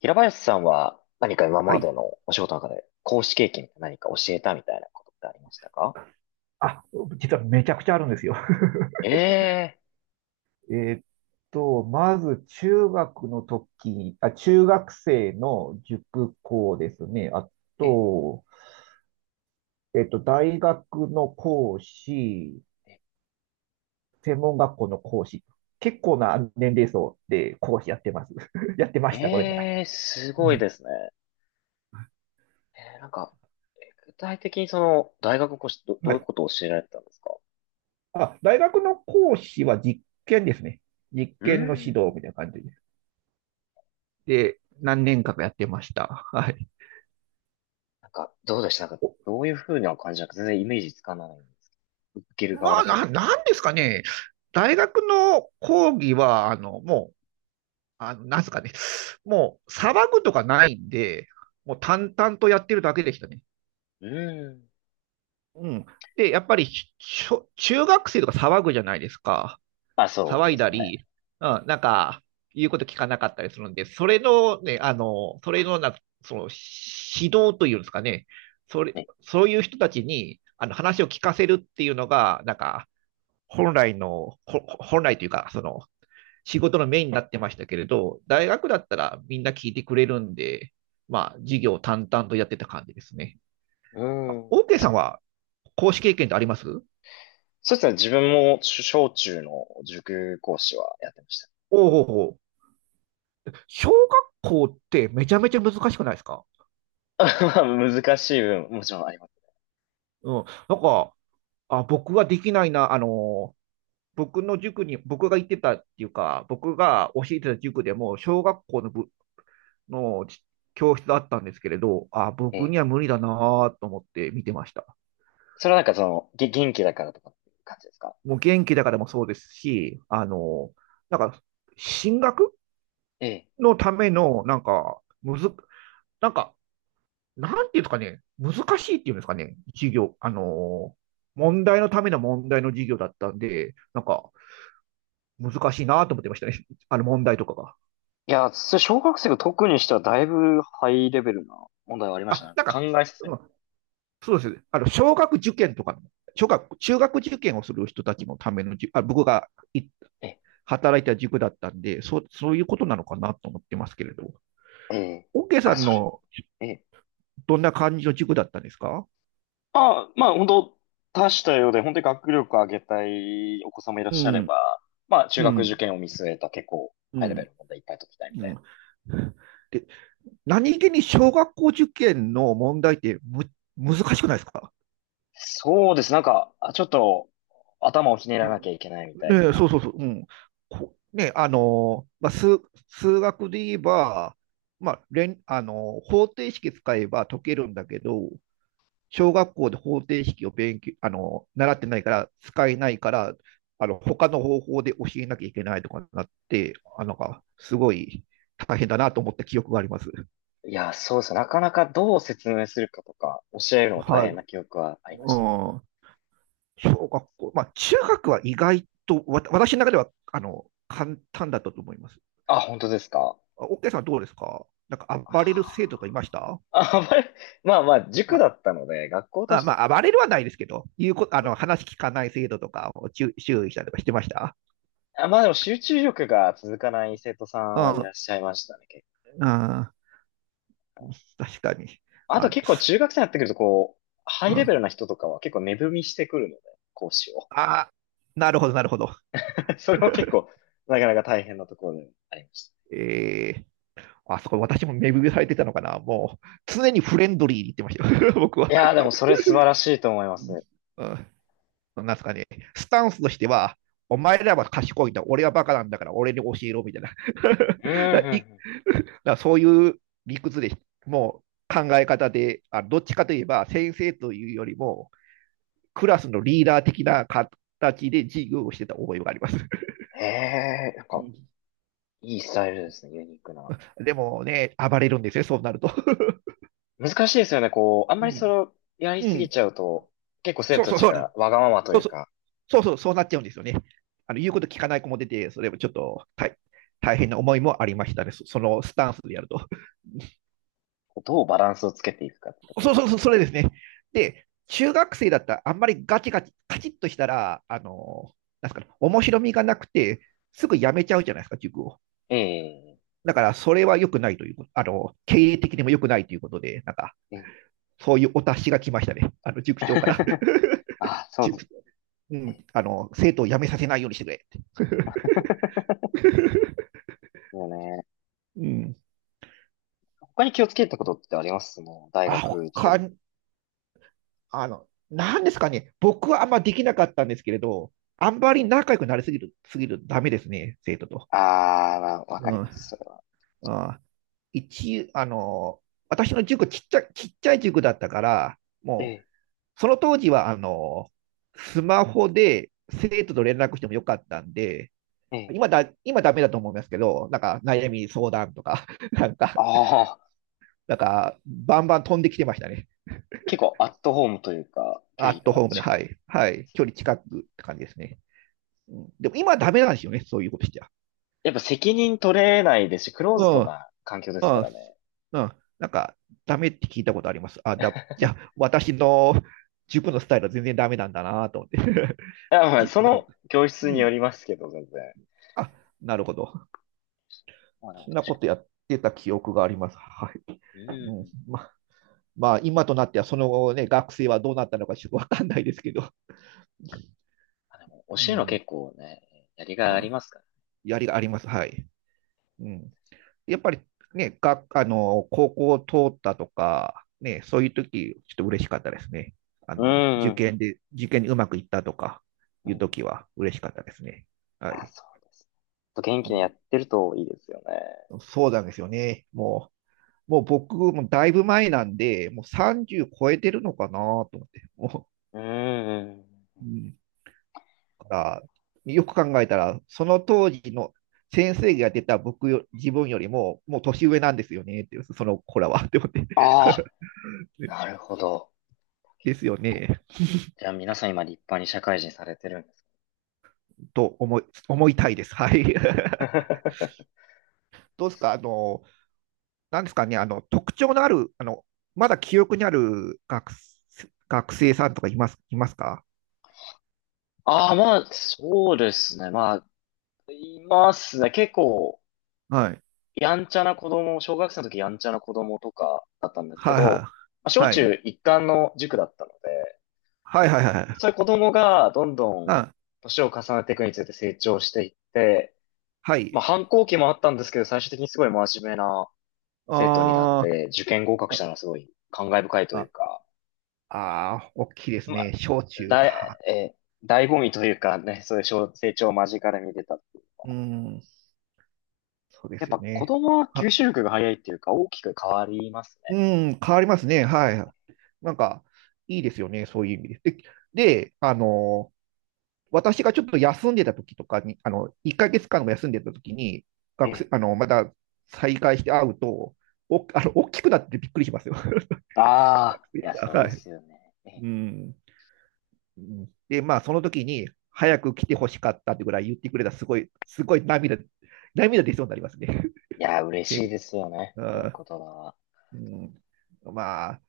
平林さんは何か今はまい。でのお仕事の中で講師経験何か教えたみたいなことってありましたか？あ、実はめちゃくちゃあるんですよ。え えーっまず中学の時、あ、中学生の塾講ですね。あー、え、と、えーっと、大学の講師、専門学校の講師。結構な年齢層で講師やってます。やってました。ごめんなさい。え、すうごいでん、すね。えー、なんか、具体的に大学の講師どはういうい。ことを教えられてたんですか？あ、大学の講師は実験ですね。実うー験の指導ん。みたいな感じです。で、何年間かやってました。はい。どうでした？どういうふうな感じなのか全然イメージつかないんですけど。受ける側まだあ、けど。なんですかね。大学の講義は、あの、もう、なんすかね。もう、騒ぐとかないんで、もう淡々とやってるだけでしたね。うーん。うん。で、やっぱり、中学生とか騒ぐじゃないですか。あ、そう騒でいだすね。り、うえ、ん、なんか、言うこと聞かなかったりするんで、それのね、あの、それのな、その、指導というんですかね。それ、え、そういう人たちに、あの、話を聞かせるっていうのが、なんか、本来というか、その、仕事のメインになってましたけれど、大学だったらみんな聞いてくれるんで、まあ、授業を淡々とやってた感じですね。うーオん。ーケーそ、さんは、講師経験ってありますおうそうですね。自分も小中の塾講師はやってました。おうおう、小学校ってめちゃめちゃ難しくないですか？ まあ難しい分、もちろんあります。うん。なんか、あ、僕はできないな、あの、僕の塾に、僕が行ってたっていうか、僕が教えてた塾でも、小学校の教室だったんですけれど、あ、え僕え。には無理だなと思って見てました。それはなんか元気だからとかっていう感じですか？もう元気だからもそうですし、あの、なんか、進学ええ。のための、なんか、むず、なんか、なんていうんですかね、難しいっていうんですかね、授業、あの、問題のための問題の授業だったんで、なんか、難しいなと思ってましたね、あの問題とかが。いや、小学生が特にしてはだいぶハイレベルな問題はありましたね。あ、なんかなんか、考えさせうる。ん、そうですね、あの、小学受験とかの、小学、中学受験をする人たちのためのあ、僕がいえ働いた塾だったんで、そういうことなのかなと思ってますけれど。え、ええ。オッケーさあ、んそのれ。ええ。どんな感じの塾だったんですか？あ、まあ本当多種多様で、本当に学力を上げたいお子様いらっうしゃれん、ば、まあ中う学ん、受験を見据えた結構うハイレベルん、の問題いっぱい解きたいみうたいな。ん。で、何気に小学校受験の問題って難しくないですか？そうです。ちょっと頭をひねうらなきゃん、いけないみたいね、な。そうそうそう。うん、あのー、まあ、数学で言えば、まあ、あのー、方程式使えば解けるんだけど、小学校で方程式を勉強、あの、習ってないから、使えないから、あの、他の方法で教えなきゃいけないとかになって、あの、すごい大変だなと思った記憶があります。いや、そうですね。なかなかどう説明するかとか、教えるのも大はい。変な記憶はあうりましたね。ん。小学校、まあ、中学は意外と、私の中では、あの、簡単だったと思います。あ、本当ですか？おオッケーさんはどうですか？なんか暴れるあ生徒とかいました？ー、あまり、まあまあ、塾まだったので、学校とあ、して、まあ、暴れるはないですけど、いうことあの、話聞かない生徒とかを注意したりとかしてました。あ、まあでも集中力が続かない生徒さうんはいらん。っしゃいましたね。結構うん。 確かに。あとあ、結構中学生になってくると、こう、ハイうレん、ベルな人とかは結構値踏みしてくるので、講師を。あー、なるほど。それは結構、なかなか大変なところでありました。えー、あそこ私も目指されてたのかな。もう、常にフレンドリーに言ってましたよ。僕いは。やー、でもそれ素晴らしいと思います。うん、うなんすかね。スタンスとしては、お前らは賢いんだ、俺はバカなんだから、俺に教えろ、みたいな。うん、う だん、いうだからそういう理屈で、もう考え方で、あ、どっちかといえば、先生というよりも、クラスのリーダー的な形で授業をしてた覚えがあります。ん。いいスタイルですね、ユニークな。でもね、暴れるんですよ、そうなると。難しいですよね。こう、あんまうりそれん。をやりうすぎん。ちゃうと、結構生そう徒たそうちそうながん。わがままとそいううそう。か、そうそう、そうなっちゃうんですよね。あの、言うこと聞かない子も出て、それもちょっと大変な思いもありましたね。そのスタンスでやると。こうどうバランスをつけていくかってと ころです。そう、それですね。で、中学生だったら、あんまりガチガチ、カチッとしたら、あの、なんすかね、面白みがなくて、すぐ辞めちゃうじゃないですか、塾を。ええ、だから、それは良くないということ、あの、経営的にも良くないということで、なんか、ええ そういうお達しが来ましたね。あの、塾長から。あ、そうです。塾うええ ん、あの、生徒を辞めさせないようにしてくれ。そうね、うん。他に気をつけたことってありますもう、大あ、学、中他学。あの、なんですかね。僕はあんまできなかったんですけれど、あんまり仲良くなりすぎるとダメですね、生徒と。ああ、まあ、わかうりん。ます、それは。あ、あの、私の塾ちっちゃ、ちっちゃい塾だったから、えもう、え、その当時は、あの、スマホで生徒と連絡してもよかったんで、ええ。今ダメだと思いますけど、なんか悩み相談とか、なんか、ああ、なんか、バンバン飛んできてましたね。結構アットホームというか、距ア離ットがホームで、近はい。い。はい。距離近くって感じですね。うん、でも今はダメなんですよね、そういうことしちゃ。やっぱ責任取れないですし、クローうズドん。な環境でうすん。からね。うん。なんか、ダメって聞いたことあります。じゃあ、私の塾のスタイルは全然ダメなんだなと思って。 あ、まあ、じそな。の教室うによん。りますけど、全然。あ、なるほど。まあでもそん確なこかとにやってた記憶があります。はい。ううん、ん。ままあ、今となっては、その後ね、学生はどうなったのかちょっとわかんないですけど、あ、でも、教うえるのん、結構ね、やりがいうありん、ますかやりがあります。はい。うん、やっぱりね、あの、高校を通ったとか、ね、そういう時、ちょっと嬉しかったですね。あの、ら。うん。受験にうまくいったとかういうん。時は嬉しかったですね。いはや、い。そうですね。ちょっと元気にやうってるといいですよね。ん、そうなんですよね。もう僕もだいぶ前なんで、もう30超えてるのかなと思って。もうん。う、うん。だから、よく考えたら、その当時の先生が出た僕よ、自分よりも、もう年上なんですよね、っていう、その子らは、って思って。ああ、なる ほど。ですよね。じゃあ皆さん今立派に社会人されてるんですと思い思いたいです。はい。か？ どうですか、あの、なんですかね、あの、特徴のある、あの、まだ記憶にある学生さんとかいますか？ ああ、まあ、そうですね。まあ、いますね。結構、はい。やんちゃな子供、小学生の時やんちゃな子供とかだったんですけはいど、まはあ、い。小はい。中一貫の塾だったので、はいはいはいはい。そういう子供がどんどんな、年を重ねていくにつれて成長していって、はいはいはい、はまあい、反抗期もあったんですけど、最終的にすごい真面目な生徒になっあて、受験合格したー、のはすごい感慨深いというあ、か、ああー、大きいですまね。あ、小中だい、か。えー、醍醐味というかね、そういう小成長を間近で見てたっていう。うん、そうでやっすよぱ子ね。供は吸は、収力が早いっていうか大きく変わりますうん、変わりますね。はい。なんか、いいですよね。そういう意味で。で、あの、私がちょっと休んでた時とかに、あの、1ヶ月間も休んでた時に、学ね。え生、あの、まだ再開して会うと、お、あの、大きくなっててびっくりしますよ。え。ああ、いや、そうはでい。すよね。ええ。うん。うんで、まあ、その時に、早く来てほしかったってぐらい言ってくれた、すごい涙出そうになりますね。いや、嬉先しいですよね。そういう生。言葉は。うん。まあ、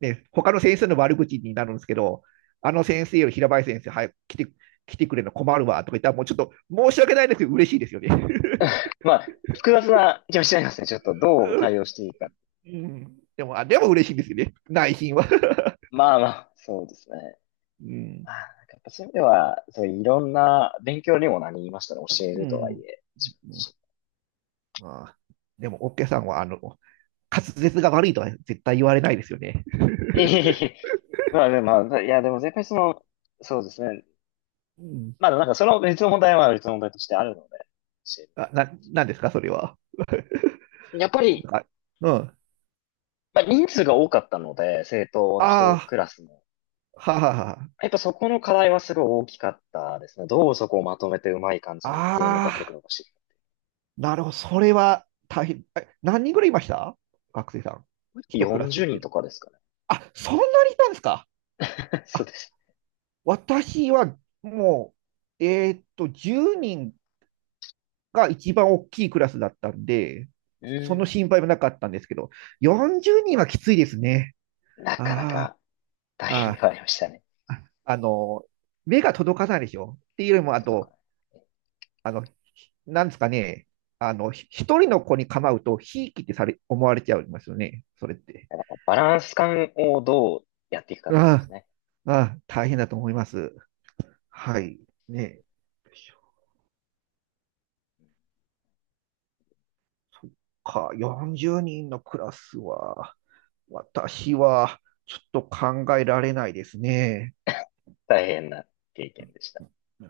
ね、他の先生の悪口になるんですけど、あの先生より平林先生、早く来て、来てくれるの困るわとか言ったら、もうちょっと申し訳ないですけど、嬉しいですよね。まあ、複雑な気もしちゃいますね。ちょっとどう対 応していいか。でも嬉しいんですよね。内心は。まあまあ、そうですね。うん。まあ、なんかやっぱそういう意味では、そういろんな勉強にもなりましたね。教えうるとはいん。え。まあ、でも、オッケーさんは、あの、滑舌が悪いとは絶対言われないですよね。いえいえいえ、まあでも、まあいやでも絶対その、そうですね。うん。まあなんかその別の問題は別の問題としてあるので、教えるなんですか、それは。やっぱり、あ、うん。まあ人数が多かったので、政党の一あクラスも。あ、ははは。やっぱそこの課題はすごい大きかったですね。どうそこをまとめてうまい感じに全員のあ学力あ、伸ばしていく。なるほど。それは大変。え、何人ぐらいいました？学生さん。一クラス40って人いう。とかですかね。あ、そんなにいたんですか？ そあ、うです。私はもう、10人が一番大きいクラスだったんで、うそのん。心配もなかったんですけど、40人はきついですね。なかなあか。大変であ、はありましたね。ああ、の、目が届かないでしょ。っていうよりも、あ届かと、ない。あの、なんですかね、あの、一人の子に構うと、ひいきってされ、思われちゃいますよね。それって。バランス感をどうやっていくかってことであすね。あ、ああ、大変だと思います。はい。ね。そっか、40人のクラスは、私は、ちょっと考えられないですね。大変な経験でした。